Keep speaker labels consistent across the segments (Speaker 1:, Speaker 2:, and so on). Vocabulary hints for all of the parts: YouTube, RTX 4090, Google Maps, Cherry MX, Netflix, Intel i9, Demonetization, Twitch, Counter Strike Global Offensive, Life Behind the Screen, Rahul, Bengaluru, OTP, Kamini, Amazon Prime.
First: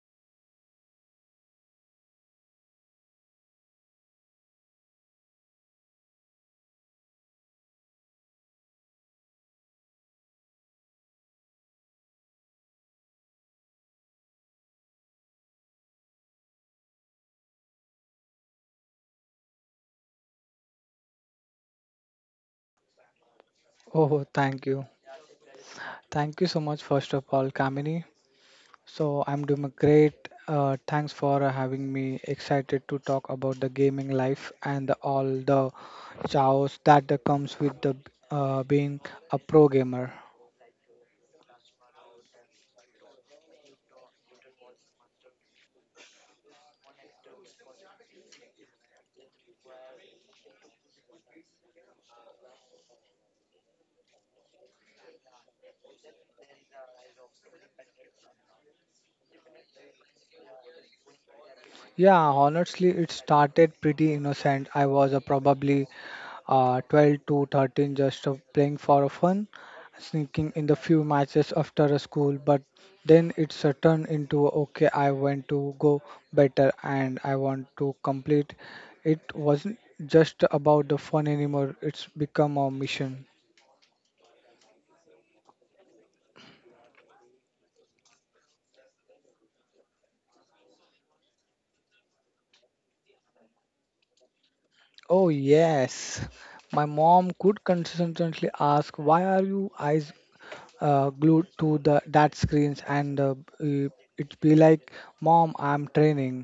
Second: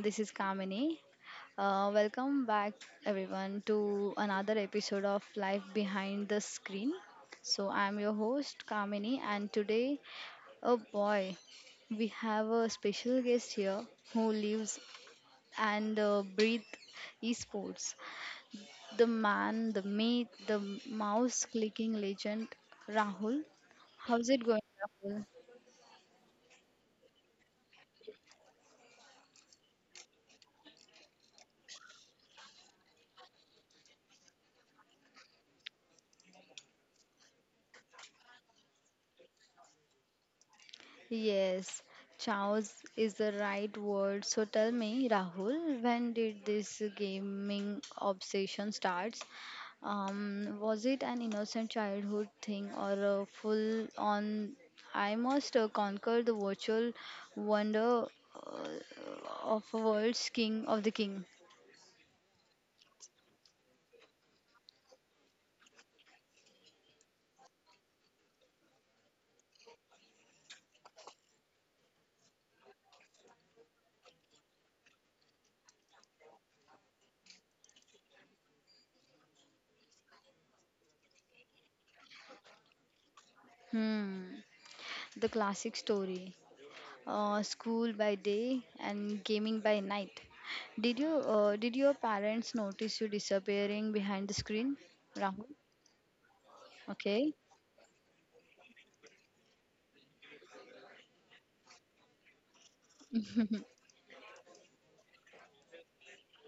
Speaker 1: this is Kamini. Welcome back, everyone, to another episode of Life Behind the Screen. So, I'm your host, Kamini, and today, oh boy, we have a special guest here who lives and breathes esports. The man, the myth, the mouse clicking legend, Rahul.
Speaker 2: Oh,
Speaker 1: How's it going,
Speaker 2: thank you.
Speaker 1: Rahul?
Speaker 2: Thank you so much, first of all, Kamini. So, I'm doing great. Thanks for having me. Excited to talk about the gaming life and all the chaos that comes with the being a pro gamer.
Speaker 1: Yes, chaos is the right word. So tell me, Rahul, when did this gaming obsession starts? Was it an innocent childhood thing or a full on I must conquer the virtual wonder uh, of a world's king of the king?
Speaker 2: Yeah, honestly, it started pretty innocent. I was probably 12 to 13, just playing for fun, sneaking in the few matches after a school. But then it's turned into okay, I want to go better and I want to complete. It wasn't just about the fun anymore, it's become a mission.
Speaker 1: Hmm, the classic story. School by day and gaming by night. Did you did your parents notice you disappearing behind the screen,
Speaker 2: Oh,
Speaker 1: Rahul?
Speaker 2: yes. My mom
Speaker 1: Okay.
Speaker 2: could consistently ask, "Why are your eyes glued to the that screens?" And uh, it be like, "Mom, I'm training."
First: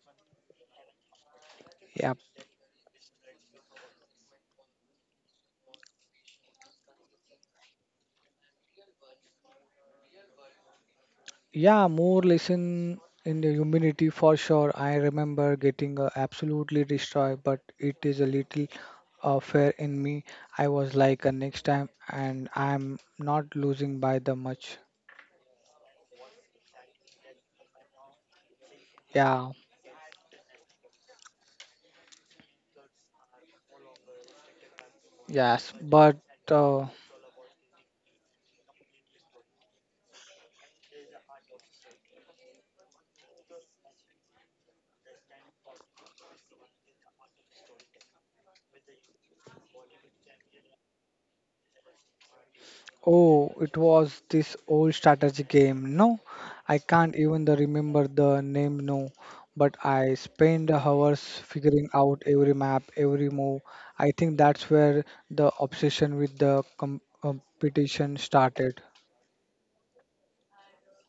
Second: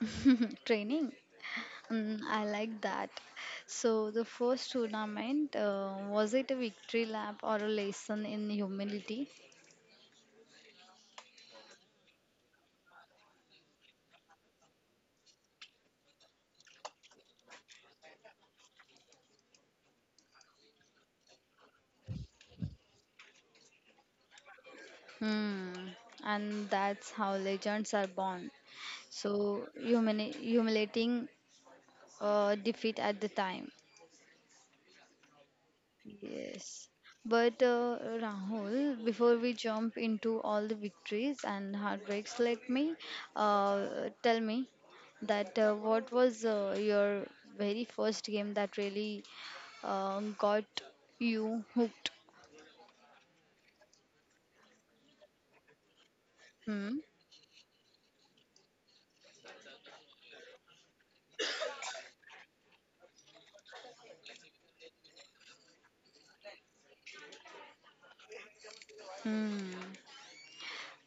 Speaker 1: Training.
Speaker 2: Yeah,
Speaker 1: Mm, I like that. So the first tournament, was it a victory lap or a lesson in humility?
Speaker 2: yeah, more lesson in the humility for sure. I remember getting absolutely destroyed, but it is a little fair in me. I was like, next time and I'm not losing by the much.
Speaker 1: Hmm. And that's how legends are born.
Speaker 2: Yeah.
Speaker 1: So humiliating defeat at the time.
Speaker 2: yes but uh,
Speaker 1: Yes. But Rahul, before we jump into all the victories and heartbreaks, let me uh, tell me that what was your very first game that really got you hooked?
Speaker 2: Oh, it was this old strategy game. No, I
Speaker 1: Hmm?
Speaker 2: can't even the remember the name, no, but I spent hours figuring out every map, every move. I think that's where the obsession with the competition started.
Speaker 1: Hmm.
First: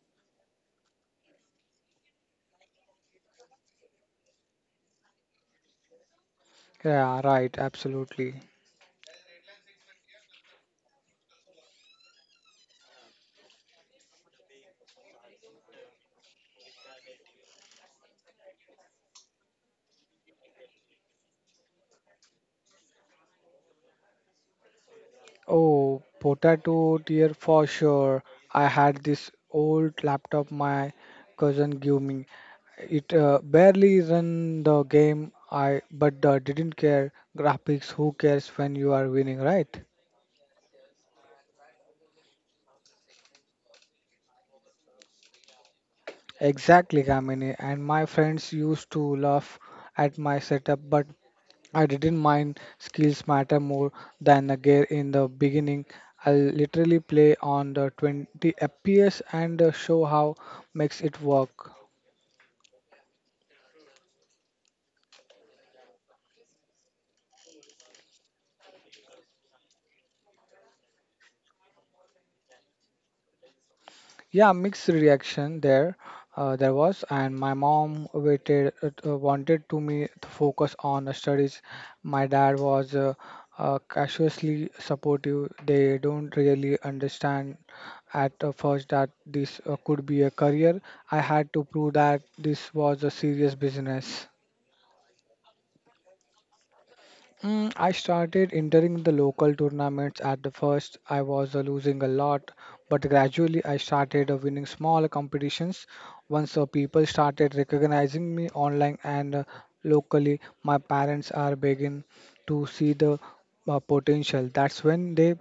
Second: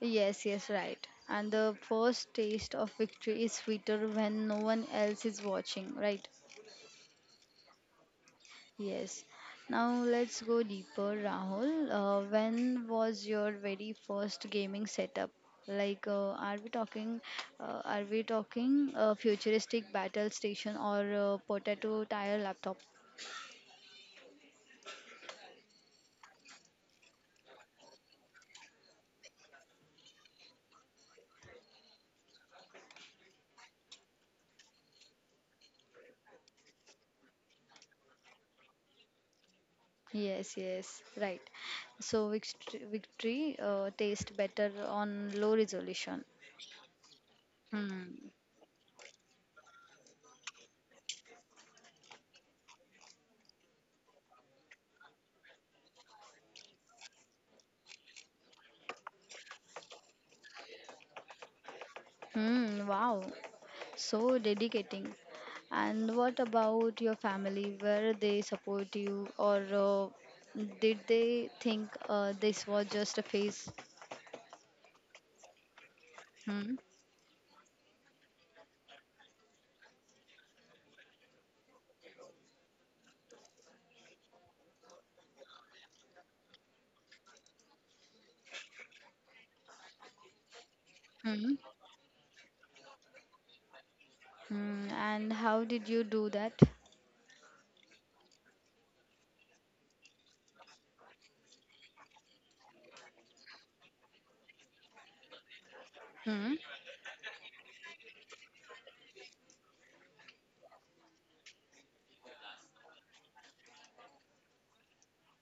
Speaker 1: Yes, yes, right. And the first taste of victory is sweeter when no one else is watching, right?
Speaker 2: Yeah, right, absolutely.
Speaker 1: Yes. Now let's go deeper, Rahul. When was your very first gaming setup? Like, are we talking a futuristic battle station or potato tire laptop?
Speaker 2: Oh, potato dear for sure. I had this old laptop my cousin gave me. It barely ran the game, I but didn't care. Graphics, who cares when you are winning, right?
Speaker 1: Yes, yes, right. So victory, victory taste better on low resolution.
Speaker 2: Exactly, Kamini. And my
Speaker 1: Hmm.
Speaker 2: friends used to laugh at my setup, but I didn't mind. Skills matter more than the gear in the beginning. I'll literally play on the 20 FPS and show how makes it work.
Speaker 1: Hmm. Wow. So dedicating. And what about your family? Were they support you, or did they think this was just a phase?
Speaker 2: Yeah, mixed reaction there.
Speaker 1: Hmm?
Speaker 2: There was, and my mom waited, wanted to me to focus on the studies. My dad was cautiously supportive. They don't really understand at first that this could be a career. I
Speaker 1: Hmm?
Speaker 2: had to prove that this was a serious business.
Speaker 1: Hmm. And how did you do that?
Speaker 2: Mm, I started entering the local tournaments at the first. I was losing a lot, but gradually I started winning small competitions.
Speaker 1: Hmm?
Speaker 2: Once people started recognizing me online and locally, my parents are beginning to see the potential. That's when they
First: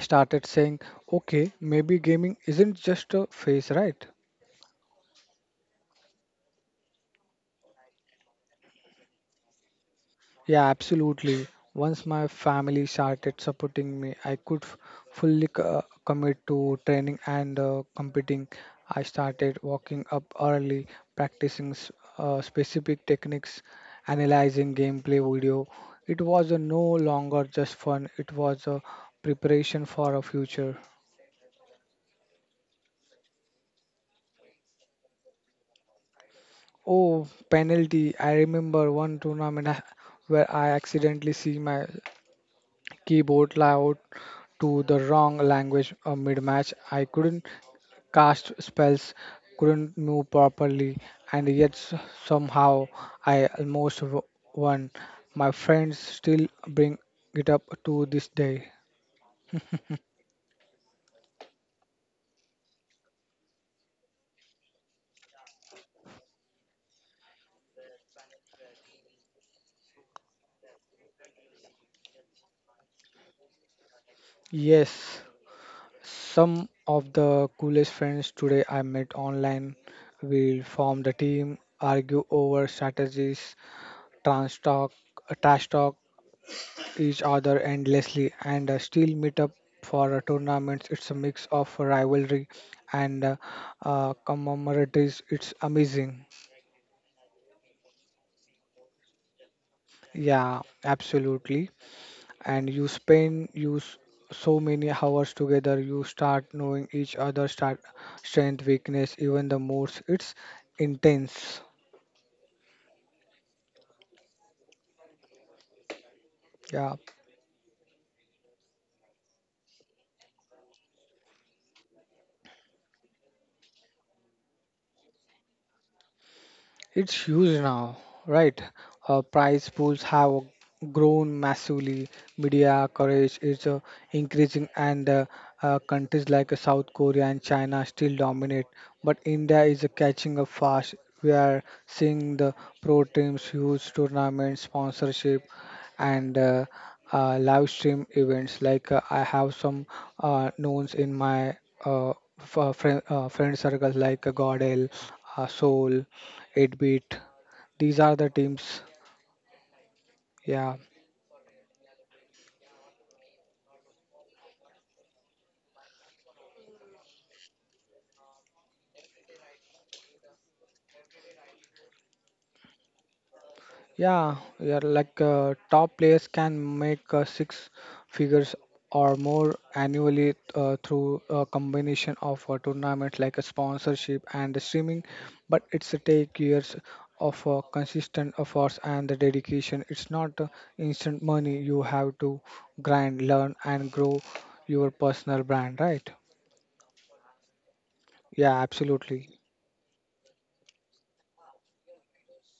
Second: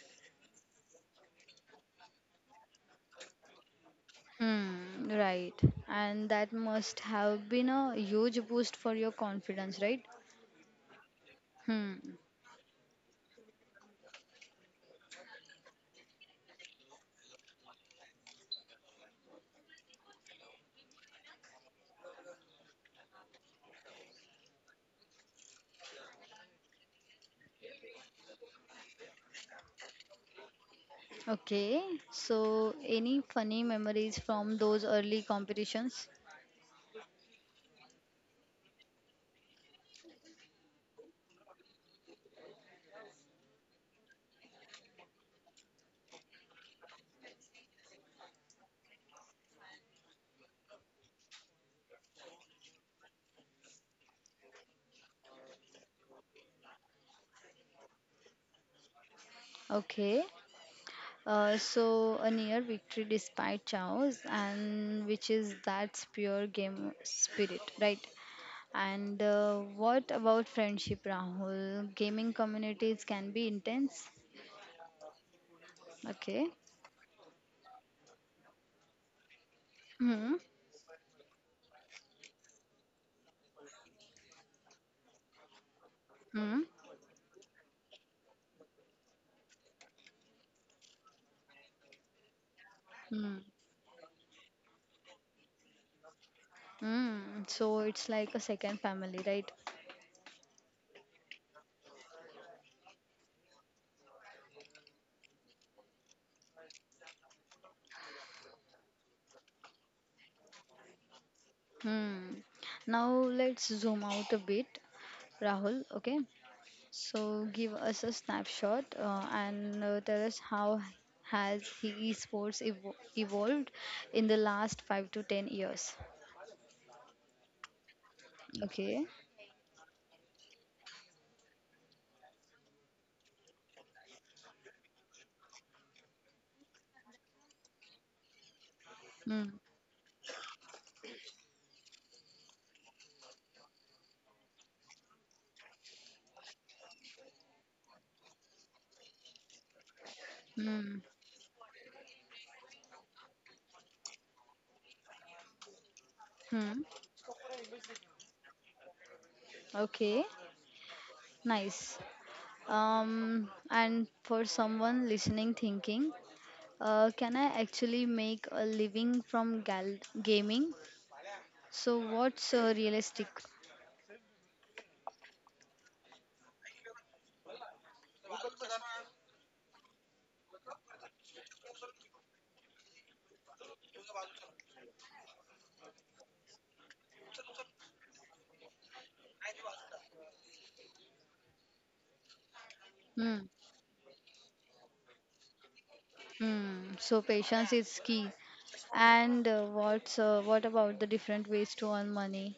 Speaker 2: started saying, okay, maybe gaming isn't just a phase, right?
Speaker 1: Hmm. Right. And that must have been a huge boost for your confidence, right?
Speaker 2: Yeah, absolutely.
Speaker 1: Hmm.
Speaker 2: Once my family started supporting me, I could commit to training and competing. I started walking up early, practicing specific techniques, analyzing gameplay video. It was no longer just fun, it was a preparation for a future.
Speaker 1: Okay. So, any funny memories from those early competitions?
Speaker 2: Oh, penalty. I remember one tournament where I accidentally see my keyboard layout to the wrong language mid-match. I couldn't cast spells, couldn't move properly, and yet somehow I almost won. My friends still bring it up to this day.
Speaker 1: Okay. So a near victory despite chaos, and which is that's pure game spirit, right? And what about friendship, Rahul? Gaming communities can be intense.
Speaker 2: Yes,
Speaker 1: Okay.
Speaker 2: some of the coolest friends today I met online
Speaker 1: Hmm.
Speaker 2: will form the team, argue over strategies, trans talk, trash talk
Speaker 1: Hmm.
Speaker 2: each other endlessly and still meet up for tournaments. It's a mix of rivalry and
Speaker 1: Hmm.
Speaker 2: commemoratives. It's amazing.
Speaker 1: Hmm. So it's like a second family, right?
Speaker 2: Yeah, absolutely. And you spend you s- so many hours together. You start knowing each other, start strength, weakness, even the moods. It's intense.
Speaker 1: Hmm. Now let's zoom out a bit, Rahul. Okay.
Speaker 2: Yeah.
Speaker 1: So give us a snapshot and tell us how has he esports evolved in the last 5 to 10 years.
Speaker 2: It's huge now, right?
Speaker 1: Okay.
Speaker 2: Prize pools have grown massively. Media coverage is increasing, and countries like South Korea and China still dominate. But
Speaker 1: Hmm.
Speaker 2: India is catching up fast. We are seeing the pro teams, huge tournaments, sponsorship, and live stream events. Like I have some knowns
Speaker 1: Hmm.
Speaker 2: in my uh, friend circles like Godel, Soul.
Speaker 1: Hmm.
Speaker 2: 8-bit. These are the teams.
Speaker 1: Okay.
Speaker 2: Yeah,
Speaker 1: Nice. And for someone listening thinking, can I actually make a living from gaming? So what's realistic?
Speaker 2: yeah. Yeah, like top players can make six figures or more annually through a combination of tournaments like a sponsorship and the streaming. But it's a take years of consistent efforts and the dedication. It's not instant money. You have to grind,
Speaker 1: Hmm.
Speaker 2: learn, and grow your personal brand, right?
Speaker 1: Hmm. So patience is key.
Speaker 2: Yeah, absolutely.
Speaker 1: And what about the different ways to earn money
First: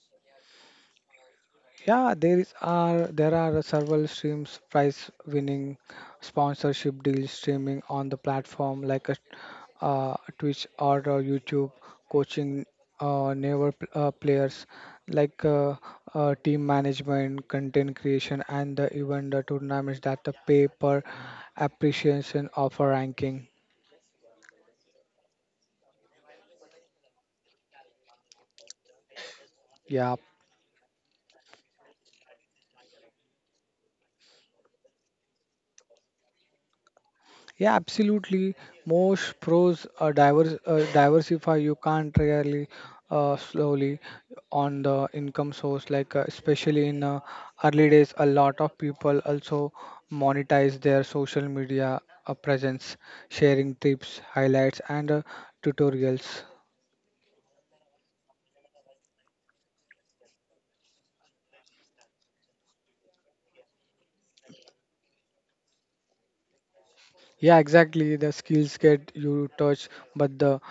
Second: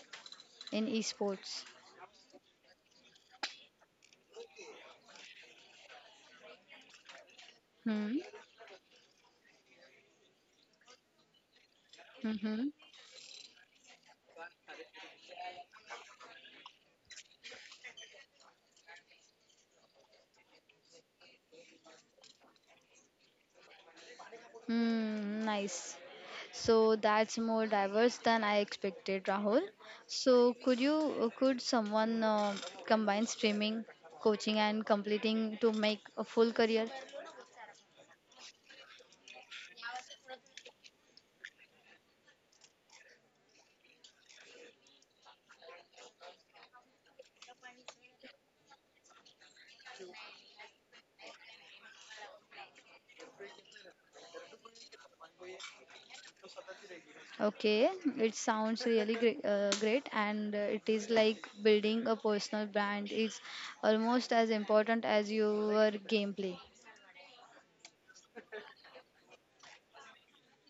Speaker 1: in esports?
Speaker 2: There are several streams, prize winning, sponsorship deals, streaming on the
Speaker 1: Hmm.
Speaker 2: platform like a, Twitch or YouTube, coaching
Speaker 1: Mm-hmm.
Speaker 2: players like team management, content creation, and the event tournaments that the pay per appreciation of a ranking.
Speaker 1: Hmm. Nice. So that's more diverse than I expected, Rahul.
Speaker 2: Yeah.
Speaker 1: So could you could someone combine streaming, coaching, and completing to make a full career?
Speaker 2: Yeah, absolutely. Most pros are diversify. You can't really slowly on the income source, like especially in early days, a lot of people also monetize their social media presence, sharing tips, highlights, and tutorials.
Speaker 1: Okay, it sounds really great, and it is like building a personal brand is almost as important as your gameplay.
Speaker 2: Yeah, exactly. The skills get you touch, but the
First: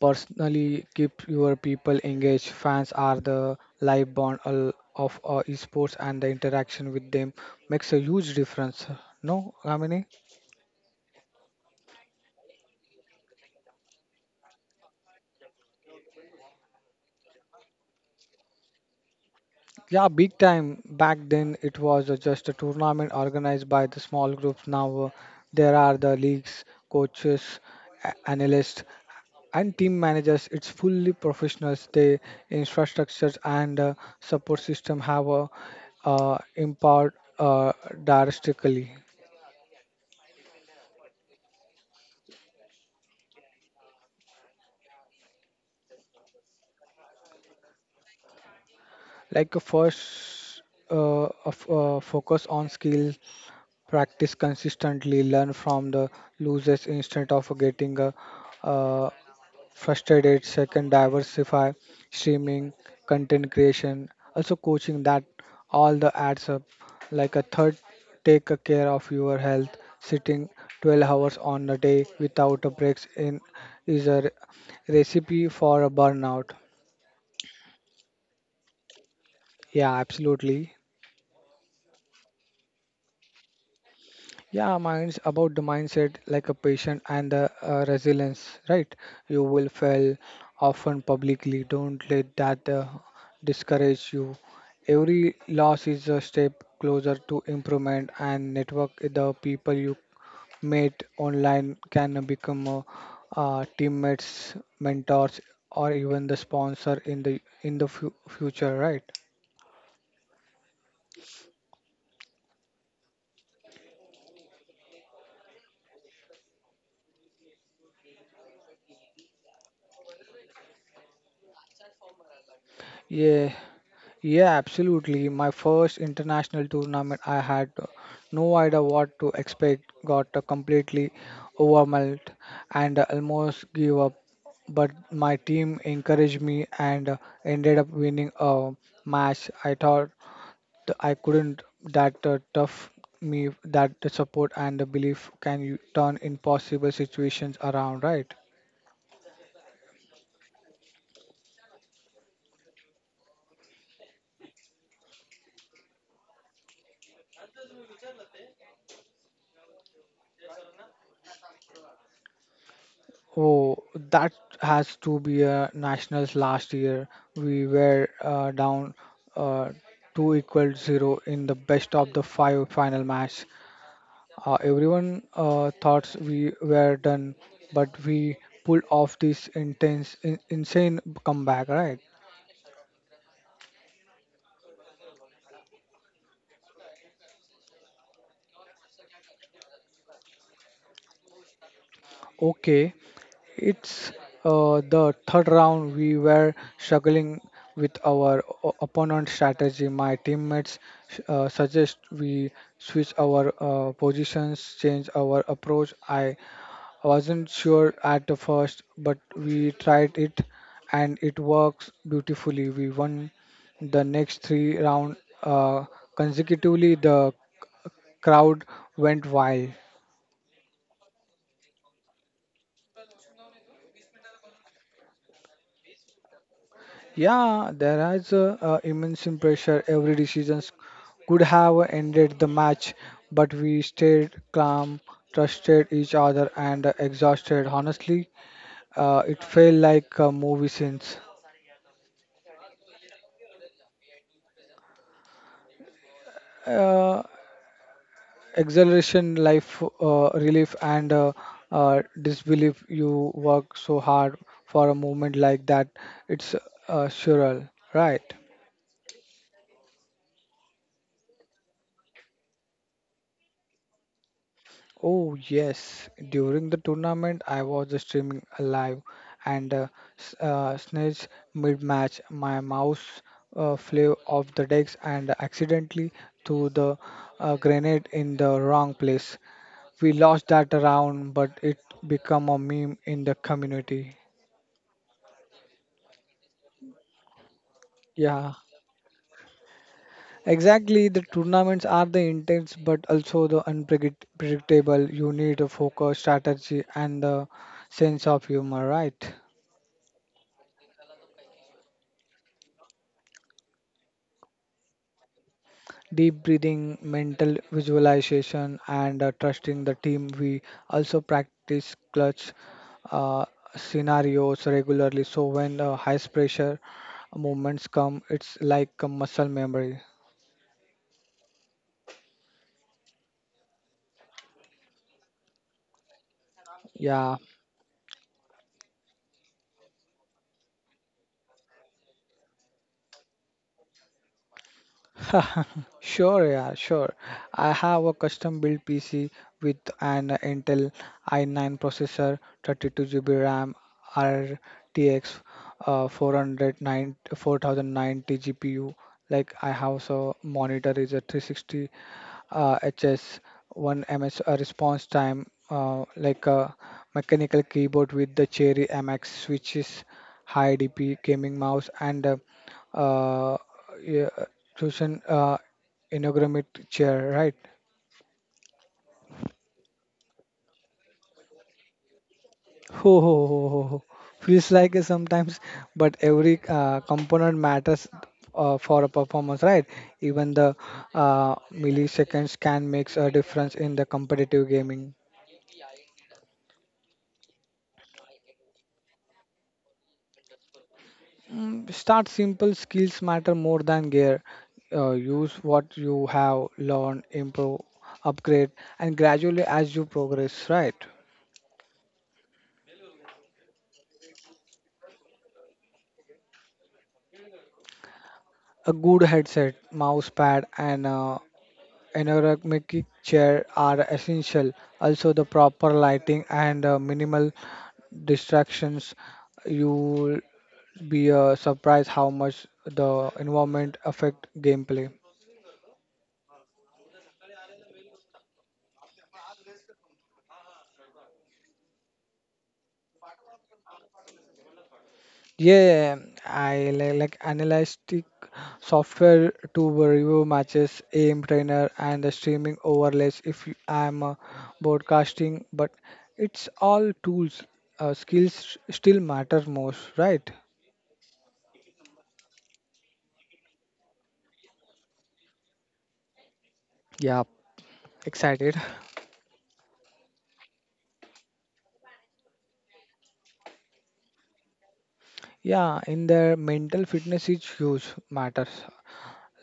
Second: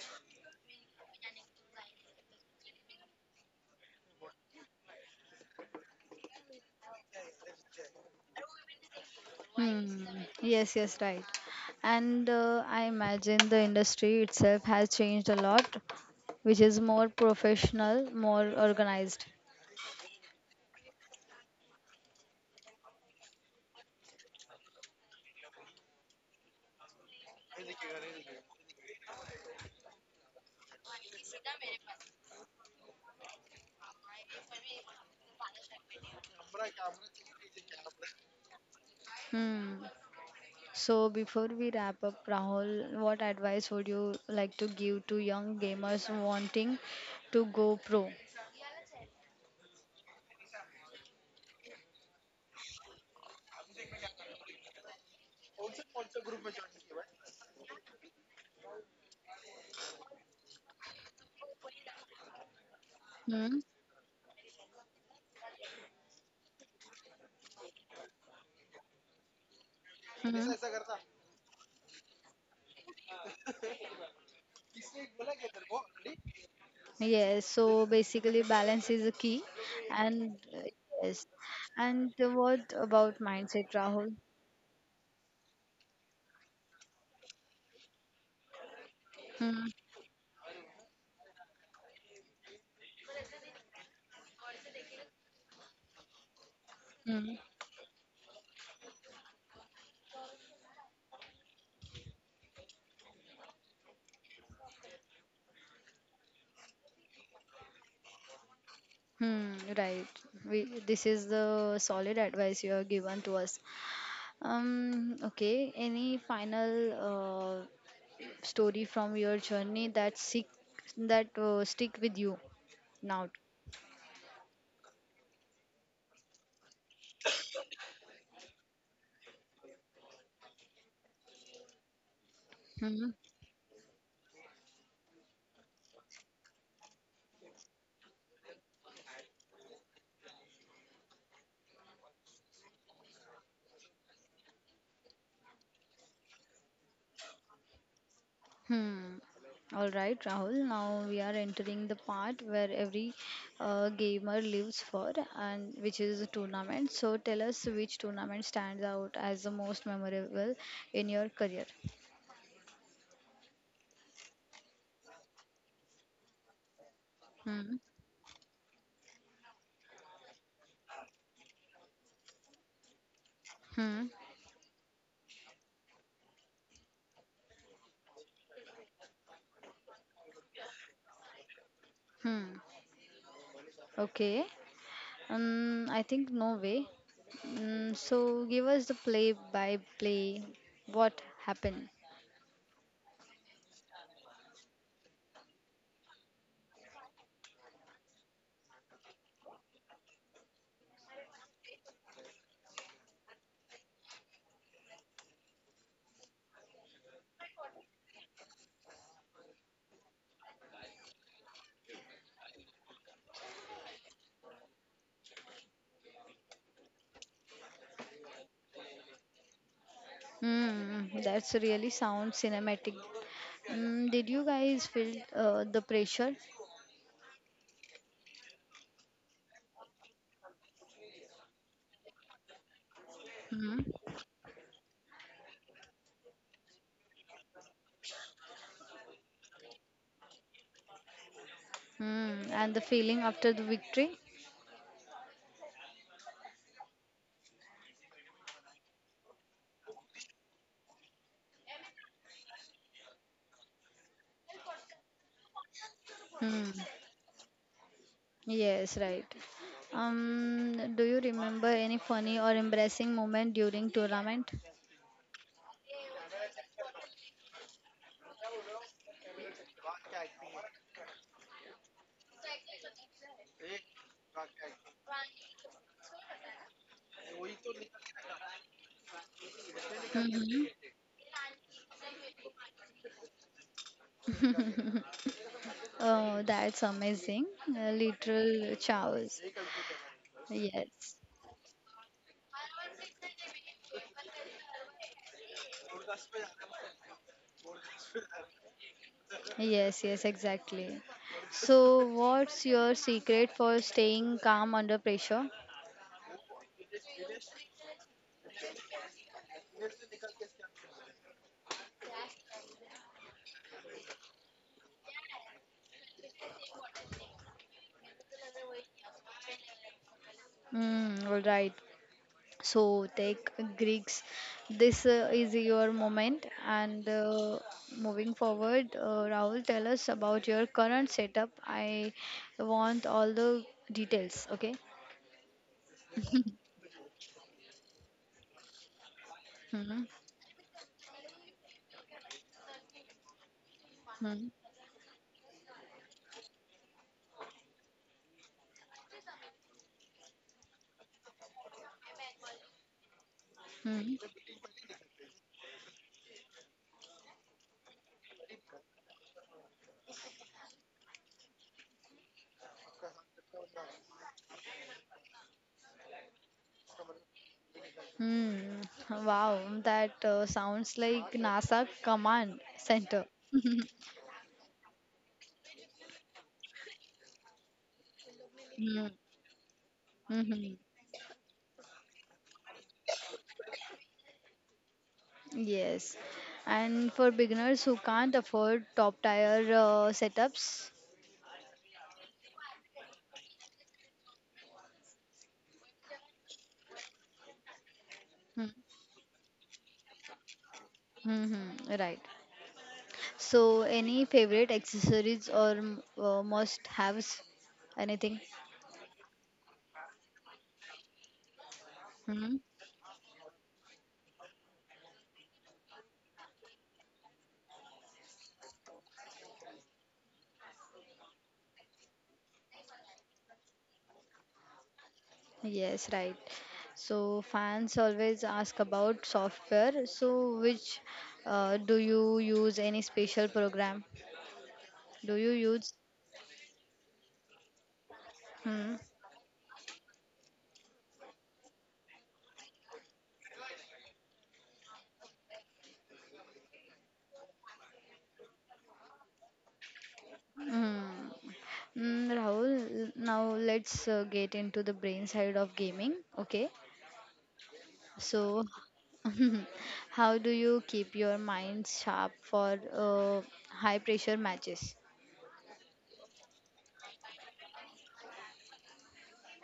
Speaker 2: personally keep your people engaged. Fans are the live bond of esports, and the interaction with them makes a huge difference. No,
Speaker 1: Hmm.
Speaker 2: Ramini?
Speaker 1: Yes, yes, right. And I imagine the industry itself has changed a lot, which is more professional, more organized.
Speaker 2: Yeah, big time. Back then, it was just a tournament organized by the small groups. Now, there are the leagues, coaches, analysts, and team managers. It's fully professionals. The infrastructures and support system have empowered uh, drastically.
Speaker 1: Hmm. So before we wrap up, Rahul, what advice would you like to give to young gamers wanting to go pro?
Speaker 2: Like a first focus on skill, practice consistently, learn from the losers instead of getting uh, first aid, it. Second, diversify streaming, content
Speaker 1: Hmm?
Speaker 2: creation, also coaching. That all the adds up. Like a third, take a care of your health. Sitting
Speaker 1: Hmm?
Speaker 2: 12 hours on a day without a breaks in is a recipe for a burnout.
Speaker 1: Yes, so basically balance is a key
Speaker 2: Yeah,
Speaker 1: and
Speaker 2: absolutely.
Speaker 1: yes. And what about mindset, Rahul?
Speaker 2: Yeah, minds about the mindset, like a patient and the resilience, right? You
Speaker 1: Hmm.
Speaker 2: will fail often publicly. Don't let that discourage you. Every loss is a step closer
Speaker 1: Hmm.
Speaker 2: to improvement, and network the people you meet online can become teammates, mentors, or even the sponsor in the future, right?
Speaker 1: Hmm, right. We, this is the solid advice you have given to us. Okay. Any final uh, story from your journey that sick that stick with you now?
Speaker 2: Yeah. Yeah, absolutely. My first international tournament, I had no idea what to expect, got completely overwhelmed and
Speaker 1: Hmm.
Speaker 2: almost gave up. But my team encouraged me and ended up winning a match. I thought I couldn't, that tough me, that the support and the belief can you turn impossible situations around, right?
Speaker 1: Hmm. All right, Rahul. Now we are entering the part where every gamer lives for, and which is the tournament. So tell us which tournament stands out as the most memorable in your career.
Speaker 2: Oh, that has to be a nationals last year. We
Speaker 1: Hmm.
Speaker 2: were down uh, 2 equal 0 in the best of the five final match.
Speaker 1: Hmm.
Speaker 2: Everyone thought we were done, but we pulled off this intense, insane comeback, right?
Speaker 1: Hmm. Okay. I think Norway. Mm, so give us the play by play. What happened?
Speaker 2: Okay, it's the third round. We were struggling with our opponent's strategy. My teammates suggest we switch our positions, change our approach. I wasn't sure at the first, but we tried it, and it works beautifully. We won the next three rounds consecutively. The crowd went wild.
Speaker 1: Mm, that's really sound cinematic. Mm, did you guys feel the pressure?
Speaker 2: Yeah, there is a, immense pressure. Every decision could have ended the match, but we
Speaker 1: Mm,
Speaker 2: stayed calm, trusted each other, and exhausted. Honestly, it felt like movie scenes.
Speaker 1: mm, and the feeling after the victory?
Speaker 2: Uh, Exhilaration, life relief, and disbelief. You work so hard for a moment like that. It's
Speaker 1: Mm,
Speaker 2: surreal, right?
Speaker 1: yes, right. Do you remember any funny or embarrassing moment during tournament?
Speaker 2: Oh yes, during the tournament I was streaming live and snitch mid-match. My mouse flew off the decks and accidentally threw the grenade in the wrong place. We lost that
Speaker 1: Mm-hmm.
Speaker 2: round, but it became a meme in the community.
Speaker 1: Oh, that's amazing.
Speaker 2: Yeah,
Speaker 1: Literal chows.
Speaker 2: exactly.
Speaker 1: Yes.
Speaker 2: The tournaments are the intense but also the unpredictable. You need a focus, strategy and the sense of humor, right?
Speaker 1: Yes, yes, exactly. So, what's your secret for staying calm under pressure?
Speaker 2: Deep breathing, mental visualization, and trusting the team. We also practice clutch uh, scenarios regularly. So when high pressure moments come, it's like a muscle memory.
Speaker 1: Mm, all right. So, take Greeks. This is your moment. And
Speaker 2: Yeah.
Speaker 1: moving forward, Rahul, tell us about your current setup. I want all the details, okay?
Speaker 2: Sure, yeah, sure. I have a custom built PC with an Intel i9 processor, 32 GB RAM,
Speaker 1: Mm-hmm.
Speaker 2: RTX 4090 GPU. Like I have so monitor is a 360 HS, one ms response time, like a mechanical keyboard with the Cherry MX switches, high DP gaming mouse and uh, yeah, Roshan inaugurate chair, right?
Speaker 1: Hmm. Wow, that sounds like NASA command
Speaker 2: Ho
Speaker 1: center.
Speaker 2: ho ho ho ho. Feels like it sometimes, but every component matters for
Speaker 1: Mm,
Speaker 2: a performance, right? Even the
Speaker 1: mhm.
Speaker 2: milliseconds can make a difference in the competitive gaming.
Speaker 1: Yes. And for beginners who can't afford top tier setups,
Speaker 2: Mm, start simple. Skills matter more than gear. Use what you have learned, improve, upgrade, and gradually as you progress, right?
Speaker 1: mm-hmm, right. So, any favorite accessories or must-haves? Anything?
Speaker 2: A good headset, mouse pad, and
Speaker 1: Hmm.
Speaker 2: ergonomic chair are essential. Also, the proper lighting and minimal distractions. You'll be surprised how much the environment affect gameplay.
Speaker 1: Yes, right. So, fans always ask about software. So, which do you use any special program? Do you use?
Speaker 2: Yeah, I like analytic
Speaker 1: Hmm.
Speaker 2: software to review matches, aim trainer, and the streaming overlays if I'm broadcasting. But it's all tools. Skills still matter most, right?
Speaker 1: Hmm. Mm, Rahul, now let's get into the brain side of gaming. Okay.
Speaker 2: Yeah,
Speaker 1: So,
Speaker 2: excited.
Speaker 1: how do you keep your mind sharp for high pressure matches?
Speaker 2: Yeah, in their mental fitness is huge matters.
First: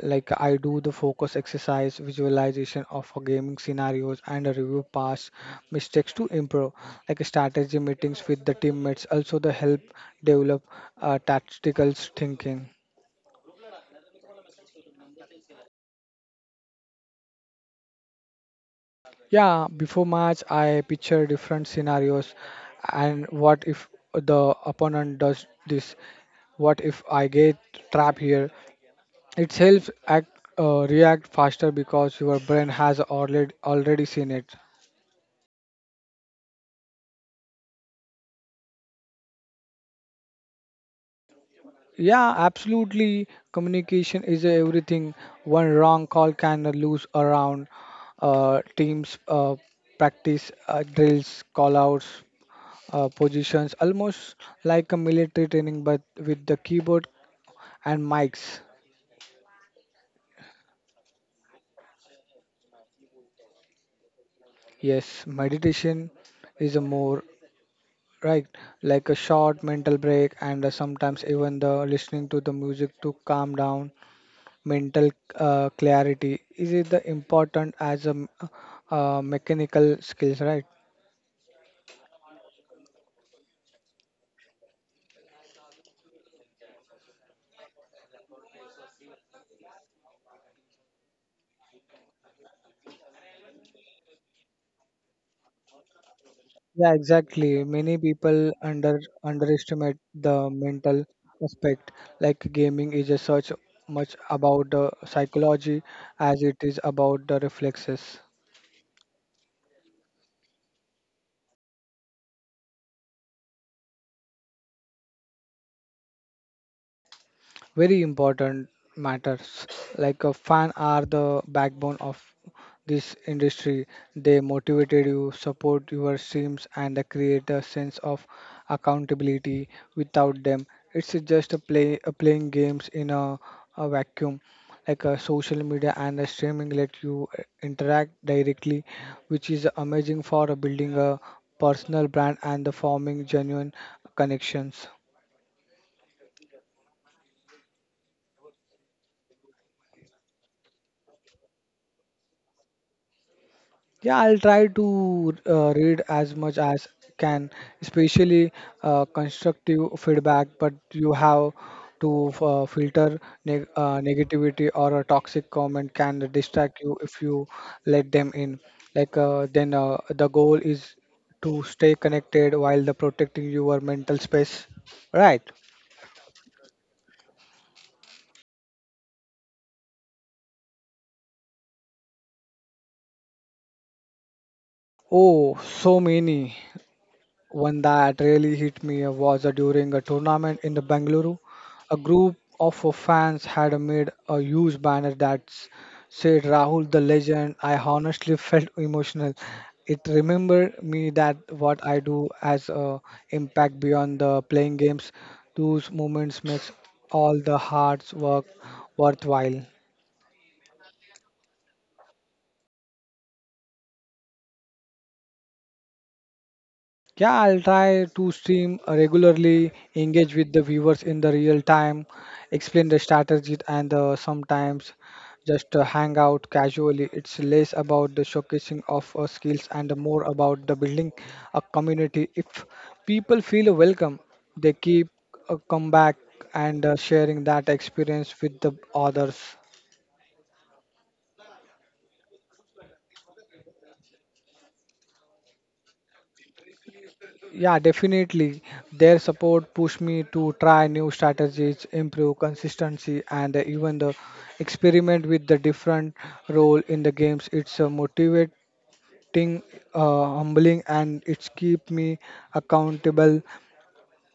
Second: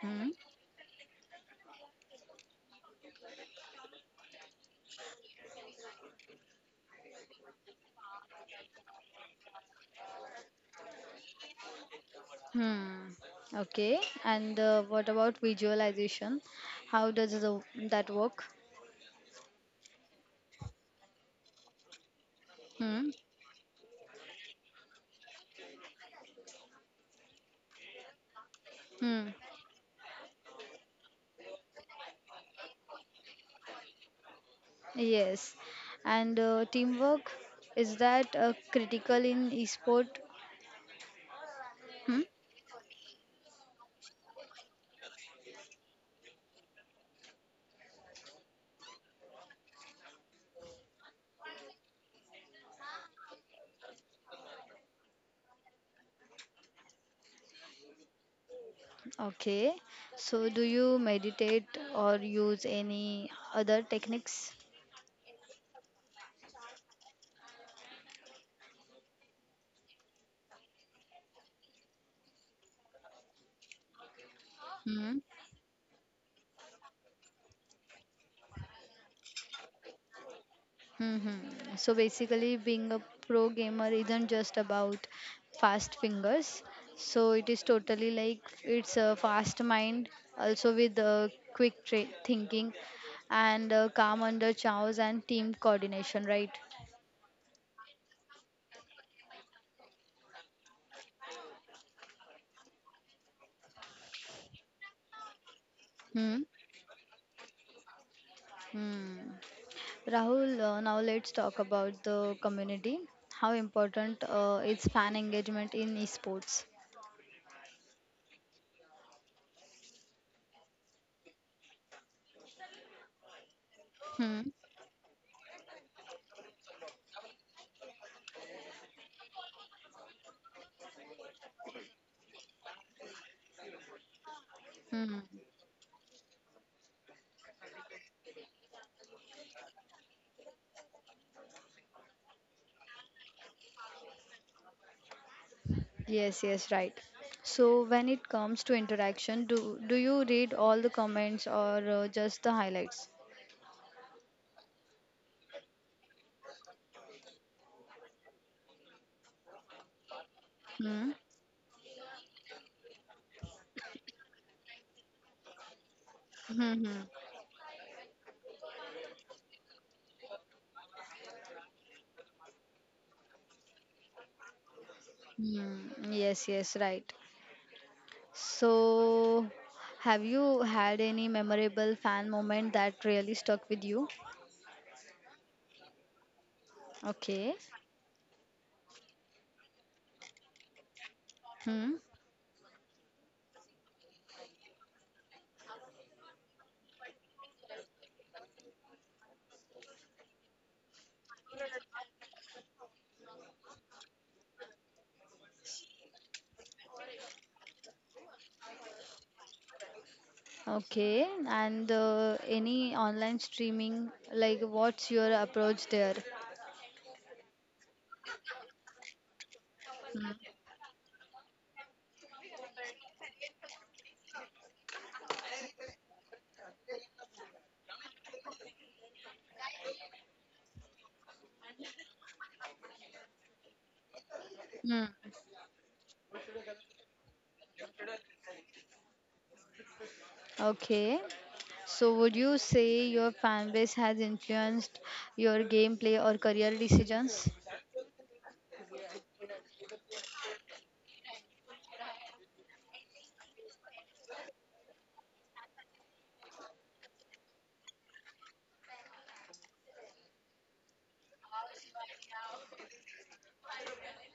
Speaker 1: Hmm.
Speaker 2: I do the focus exercise, visualization of a gaming scenarios, and a review past mistakes to improve. Like strategy meetings with the teammates, also the help develop tactical thinking.
Speaker 1: Hmm. Okay. And what about visualization? How does the, that work?
Speaker 2: Yeah, before match I picture different scenarios,
Speaker 1: Hmm.
Speaker 2: and what if the opponent does this? What if I get trapped here?
Speaker 1: Hmm.
Speaker 2: It helps act, react faster because your brain has already seen it.
Speaker 1: Yes. And teamwork, is that critical in esport? Hmm?
Speaker 2: Yeah, absolutely. Communication is everything. One wrong call can lose around teams practice drills, call outs, positions, almost like a military training, but with the keyboard and mics.
Speaker 1: Okay. So, do you meditate or use any other techniques?
Speaker 2: Yes, meditation is a more right like a short mental break and sometimes even the listening to the music to calm down mental
Speaker 1: Hmm.
Speaker 2: clarity is it the important as a mechanical skills, right?
Speaker 1: Mm-hmm. So basically, being a pro gamer isn't just about fast fingers. So it is totally like it's a fast mind, also with quick thinking and calm under chows and team coordination, right?
Speaker 2: Yeah, exactly, many people underestimate the mental aspect, like gaming is a such much about the psychology
Speaker 1: Hmm.
Speaker 2: as it is about the reflexes.
Speaker 1: Hmm. Rahul, now let's talk about the community. How important is fan engagement in esports?
Speaker 2: Very important matters. Like a fan are the backbone of this industry. They
Speaker 1: Hmm.
Speaker 2: motivated you, support your streams, and they create a sense of accountability. Without them, it's just a playing games in a vacuum. Like a
Speaker 1: Hmm.
Speaker 2: social media and the streaming let you interact directly, which is amazing for building a personal brand and the forming genuine connections.
Speaker 1: Yes, yes, right. So when it comes to interaction, do you read all the comments or just the highlights?
Speaker 2: Yeah, I'll try to read as much as can, especially constructive feedback, but
Speaker 1: Hmm.
Speaker 2: you have to filter negativity, or a toxic comment can
Speaker 1: Hmm.
Speaker 2: distract you
Speaker 1: Hmm.
Speaker 2: if you let them in. The goal is to stay connected while the protecting your mental space, right?
Speaker 1: Hmm. Yes, yes, right. So have you had any memorable fan moment that really stuck with you?
Speaker 2: Oh, so many.
Speaker 1: Okay.
Speaker 2: One that really hit me was during a tournament in the Bengaluru.
Speaker 1: Hmm.
Speaker 2: A group of fans had made a huge banner that said Rahul the legend. I honestly felt emotional. It remembered me that what I do has a impact beyond the playing games. Those moments makes all the hard work worthwhile.
Speaker 1: Okay, and any online streaming, like what's your approach there?
Speaker 2: Yeah, I'll try to stream regularly,
Speaker 1: Mm.
Speaker 2: engage with the viewers in the real time, explain the strategy, and sometimes just hang out casually. It's less about the showcasing of skills and more about the building a community. If people feel welcome, they
Speaker 1: Mm.
Speaker 2: keep come back and sharing that experience with the others.
Speaker 1: Okay, so would you say your fan base has influenced your gameplay or career decisions?
Speaker 2: Yeah, definitely. Their support pushed me to try new strategies, improve consistency, and even the experiment with the different role in the games. It's a motivating, humbling, and it's keep me accountable.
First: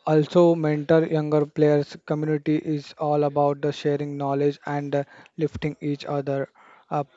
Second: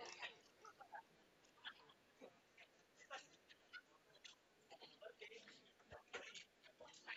Speaker 2: Also, mentor younger players. Community is all about the sharing knowledge and lifting each other up.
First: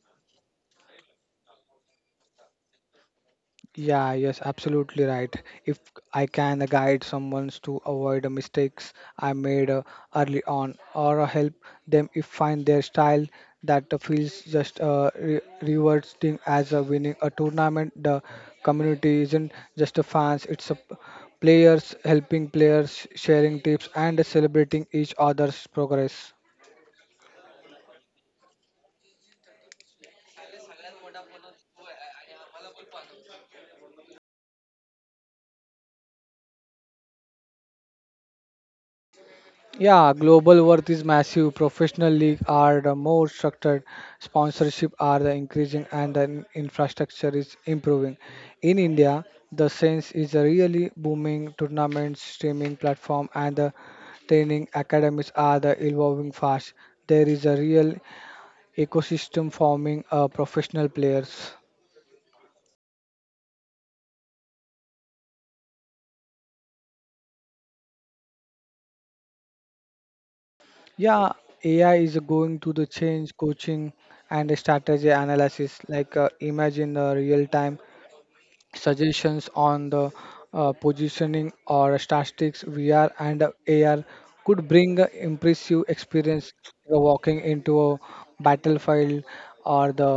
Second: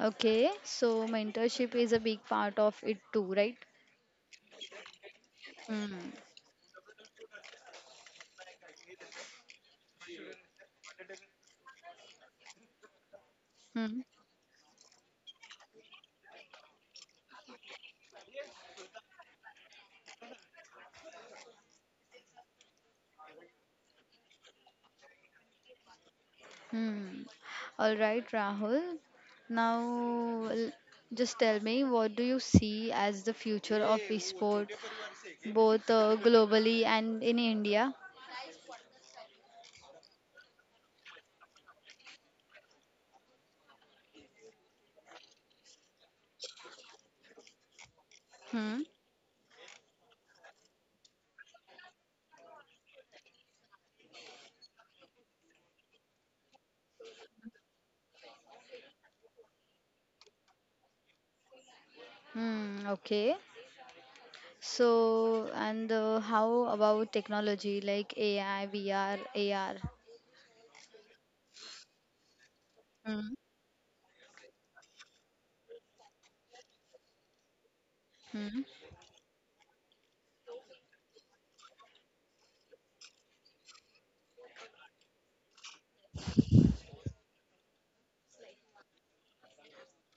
Speaker 1: Okay, so mentorship is a big part of it too, right?
Speaker 2: Yeah, yes, absolutely right. If
Speaker 1: Mm.
Speaker 2: I can guide someone to avoid mistakes I made early on, or help them if find their style that
Speaker 1: Hmm.
Speaker 2: feels just rewarding as a winning a tournament, the community isn't just a fans; it's a players helping players, sharing tips, and celebrating each other's progress.
Speaker 1: Hmm. All right, Rahul. Now, l- just tell me, what do you see as the future of esport, both globally and in India.
Speaker 2: Yeah, global worth is massive. Professional league are the more structured, sponsorship are the increasing, and the infrastructure is improving. In
Speaker 1: Hmm.
Speaker 2: India, the sense is a really booming tournament streaming platform, and the training academies are the evolving fast. There is a real ecosystem forming professional players.
Speaker 1: Hmm. Okay. So, and how about technology like AI, VR, AR?
Speaker 2: Yeah, AI is going to the
Speaker 1: Hmm.
Speaker 2: change coaching and strategy analysis. Imagine the real time
Speaker 1: Hmm.
Speaker 2: suggestions on the positioning or statistics. VR and AR could bring a impressive experience. You're walking into a battlefield or the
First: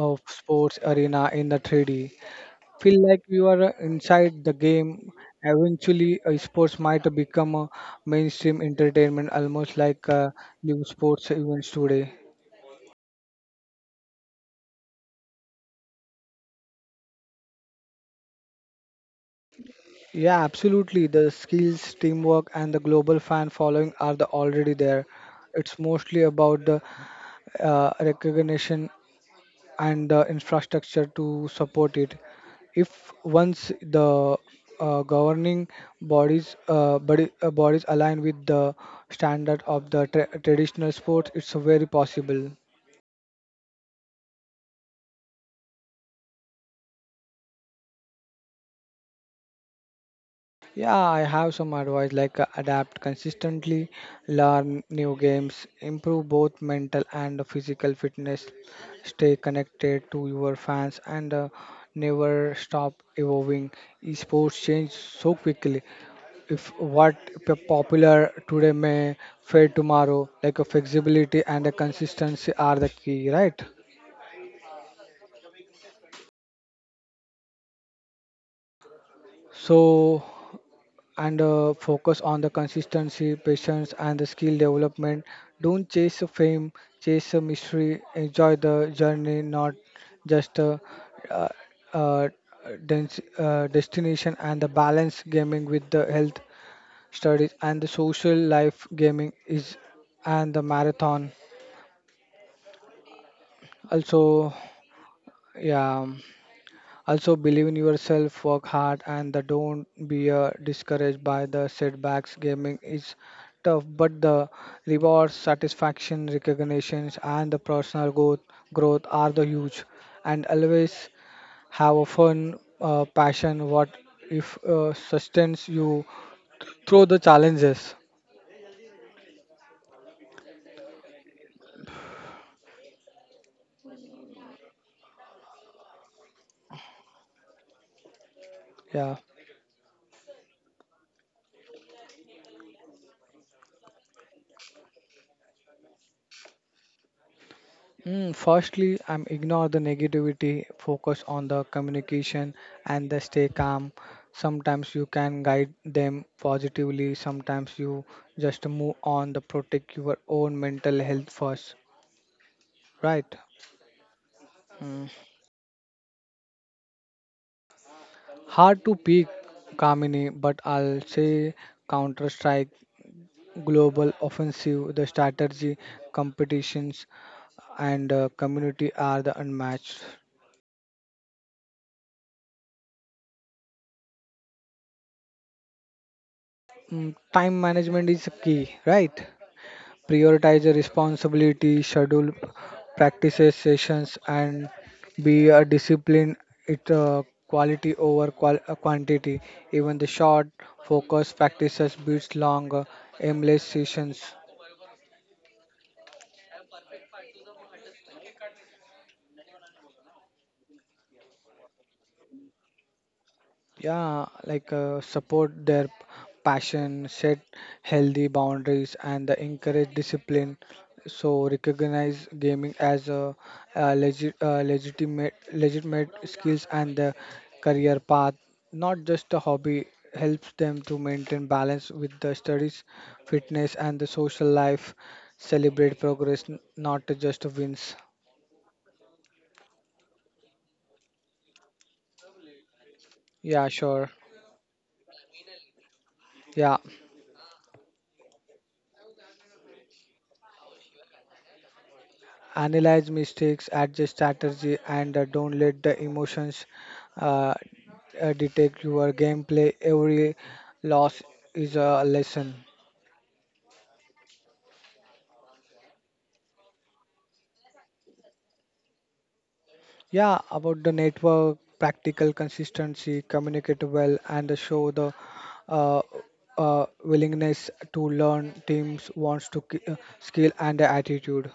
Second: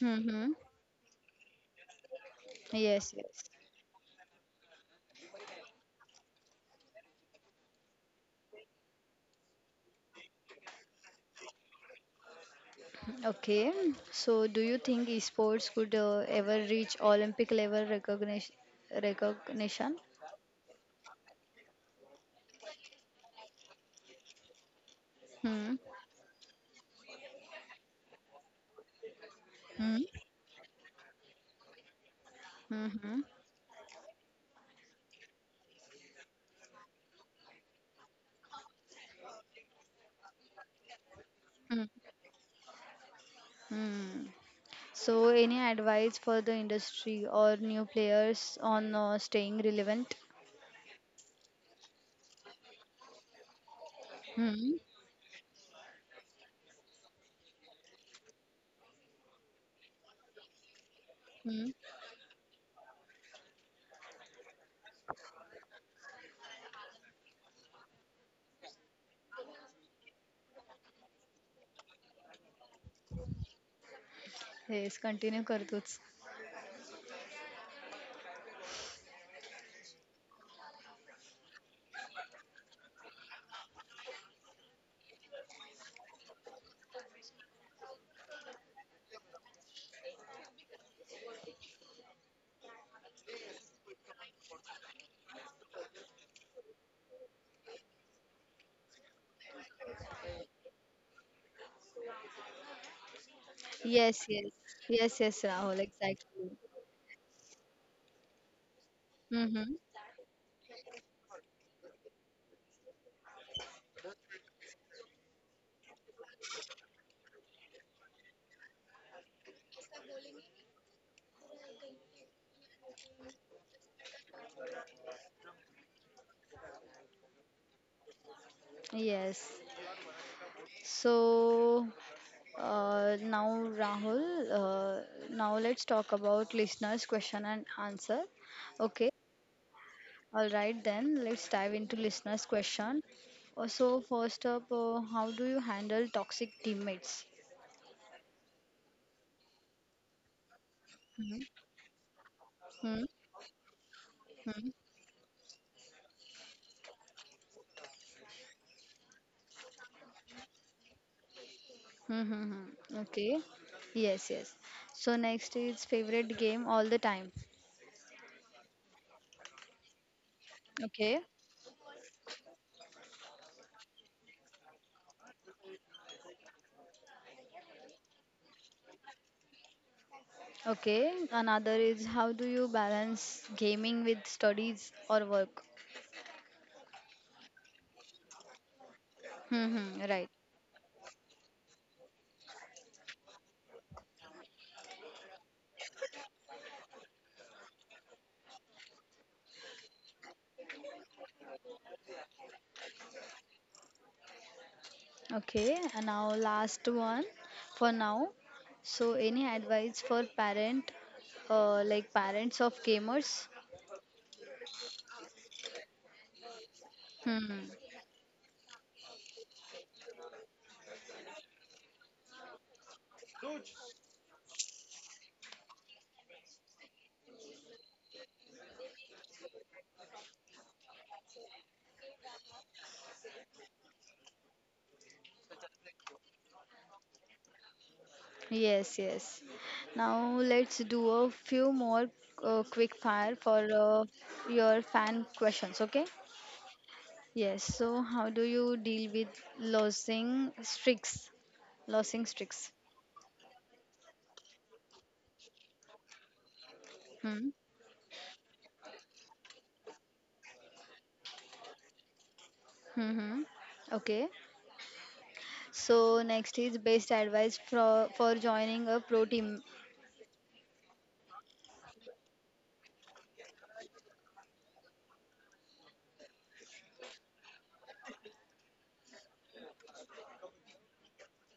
Speaker 1: Hmm. Mm-hmm.
Speaker 2: sports arena in the 3D. Feel
Speaker 1: Yes.
Speaker 2: like you
Speaker 1: Yes.
Speaker 2: are inside the game. Eventually, sports might become a mainstream entertainment, almost like live sports events today.
Speaker 1: Okay. So, do you think esports could ever reach Olympic level recognition? Recognition?
Speaker 2: Yeah, absolutely. The skills, teamwork, and the global fan following are the already there.
Speaker 1: Hmm.
Speaker 2: It's mostly about the recognition
Speaker 1: Hmm.
Speaker 2: and the infrastructure to support it.
Speaker 1: Hmm.
Speaker 2: If
Speaker 1: Hmm.
Speaker 2: once the governing bodies align with the standard of the traditional sports, it's
Speaker 1: Hmm.
Speaker 2: very possible.
Speaker 1: Hmm. So, any advice for the industry or new players on staying relevant?
Speaker 2: Yeah, I have some advice like adapt consistently,
Speaker 1: Hmm.
Speaker 2: learn new games, improve both mental and physical fitness, stay connected to your fans, and
Speaker 1: Hmm.
Speaker 2: never stop evolving. Esports change so quickly. If what popular today may fade tomorrow, like a flexibility and a consistency are the key, right?
Speaker 1: Yes, continue करतोच.
Speaker 2: So, and focus on the consistency, patience, and the skill development. Don't chase the fame, chase the mystery. Enjoy the journey, not just uh, uh, destination. And the balance gaming with the health studies and the social life gaming is and the marathon.
Speaker 1: Yes, yes.
Speaker 2: Also,
Speaker 1: Yes, yes, Rahul,
Speaker 2: yeah.
Speaker 1: exactly.
Speaker 2: Also, believe in yourself, work hard, and the
Speaker 1: Mm-hmm.
Speaker 2: don't be discouraged by the setbacks. Gaming is tough, but the rewards, satisfaction, recognitions, and the personal growth are the huge. And always have a fun passion. What if sustains you through the challenges?
Speaker 1: Yes. So now, Rahul, uh, now let's talk about listeners' question and answer. Okay.
Speaker 2: Yeah.
Speaker 1: All right, then let's dive into listeners' question. So first up, how do you handle toxic teammates?
Speaker 2: Mm, firstly, I'm ignore the negativity, focus on the communication
Speaker 1: Hmm.
Speaker 2: and the stay calm.
Speaker 1: Hmm.
Speaker 2: Sometimes you can guide them positively, sometimes you just move on the protect your own mental health first,
Speaker 1: Hmm. Hmm. Hmm.
Speaker 2: right?
Speaker 1: Okay. Yes. Yes.
Speaker 2: Mm.
Speaker 1: So next is favorite game all the time.
Speaker 2: Hard to pick Kamini, but I'll
Speaker 1: Okay.
Speaker 2: say Counter Strike, Global Offensive, the strategy, competitions, and community are the unmatched.
Speaker 1: Okay. Another is how do you balance gaming with studies or work?
Speaker 2: Mm, time management is key, right?
Speaker 1: Hmm. Hmm, right.
Speaker 2: Prioritize the responsibility, schedule practices sessions, and be a discipline. It quality over quantity. Even the short focus practices beats long aimless sessions.
Speaker 1: Okay. And now last one for now. So any advice for parent, like parents of gamers?
Speaker 2: Yeah, like support their passion,
Speaker 1: Hmm.
Speaker 2: set
Speaker 1: Hmm.
Speaker 2: healthy boundaries, and encourage discipline. So recognize gaming as a legit, legitimate skills and the career path, not just a hobby. Helps them to maintain balance with the studies, fitness, and the social life. Celebrate progress, not just wins.
Speaker 1: Yes, yes. Now let's do a few more quick fire for
Speaker 2: Yeah, sure.
Speaker 1: your fan questions, okay?
Speaker 2: Yeah,
Speaker 1: Yes, so how do you deal with losing streaks? Losing streaks.
Speaker 2: analyze mistakes, adjust strategy, and don't let the emotions
Speaker 1: Hmm.
Speaker 2: uh, detect your gameplay. Every loss is a lesson.
Speaker 1: Mm-hmm. Okay. So next is best advice for joining a pro team.
Speaker 2: Yeah, about the network, practical consistency, communicate well, and show the uh, willingness to learn. Teams wants to skill and attitude.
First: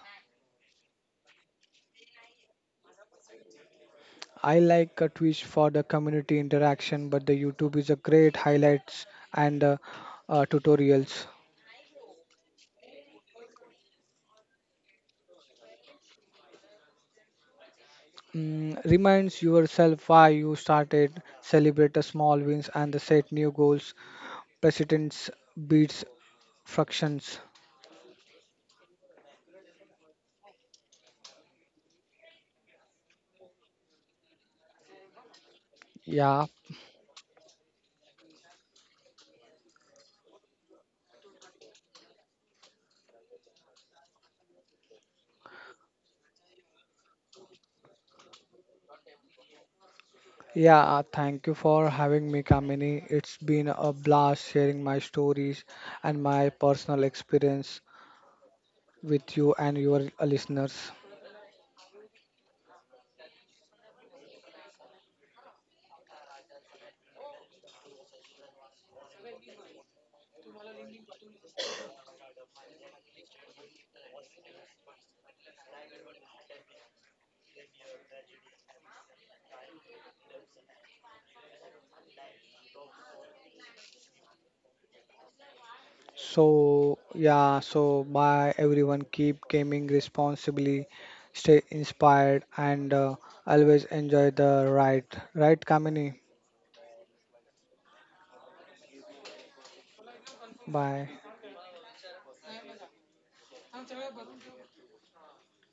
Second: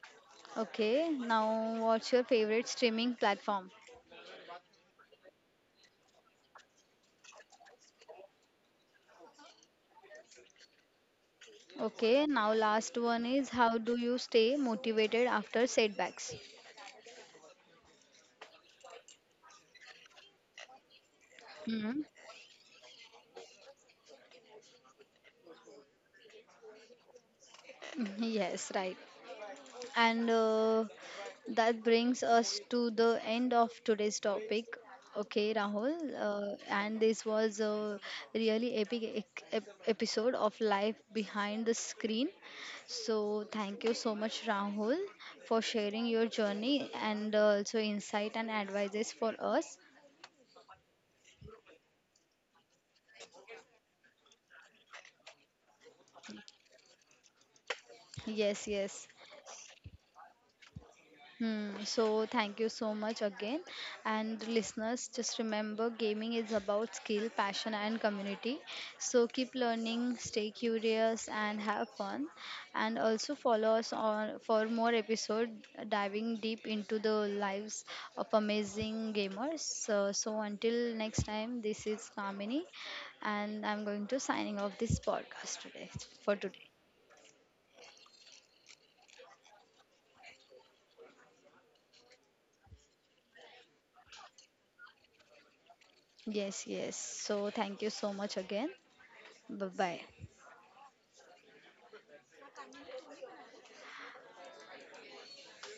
Speaker 1: Okay. Now what's your favorite streaming platform?
Speaker 2: I like Twitch for the community interaction, but the YouTube is a great highlights and tutorials.
Speaker 1: Okay. Now last one is how do you stay motivated after setbacks?
Speaker 2: Mm, reminds yourself why you started, celebrate
Speaker 1: Hmm.
Speaker 2: the small wins and the set new goals. Precedence beats fractions.
Speaker 1: Yes, right. And that brings us to the end of today's topic. Okay, Rahul.
Speaker 2: Yeah,
Speaker 1: And this was a really epic episode of Life Behind the Screen. So, thank you so much, Rahul, for sharing your journey and also insight and advices for us.
Speaker 2: yeah, thank you for having me, Kamini. It's been a blast sharing my stories and my personal experience
Speaker 1: Yes, yes.
Speaker 2: with you and your listeners.
Speaker 1: Hmm, so thank you so much again. And listeners, just remember gaming is about skill, passion, and community. So keep learning, stay curious, and have fun. And also follow us on for more episode diving deep into the lives of amazing gamers. So, so until next time, this is Kamini, and I'm going to signing off this podcast today for today.
Speaker 2: So, yeah, so bye everyone. Keep gaming responsibly, stay inspired, and always enjoy the ride. Right, Kamini?
Speaker 1: Yes, yes. So thank you so much again. Bye bye.
Speaker 2: Bye.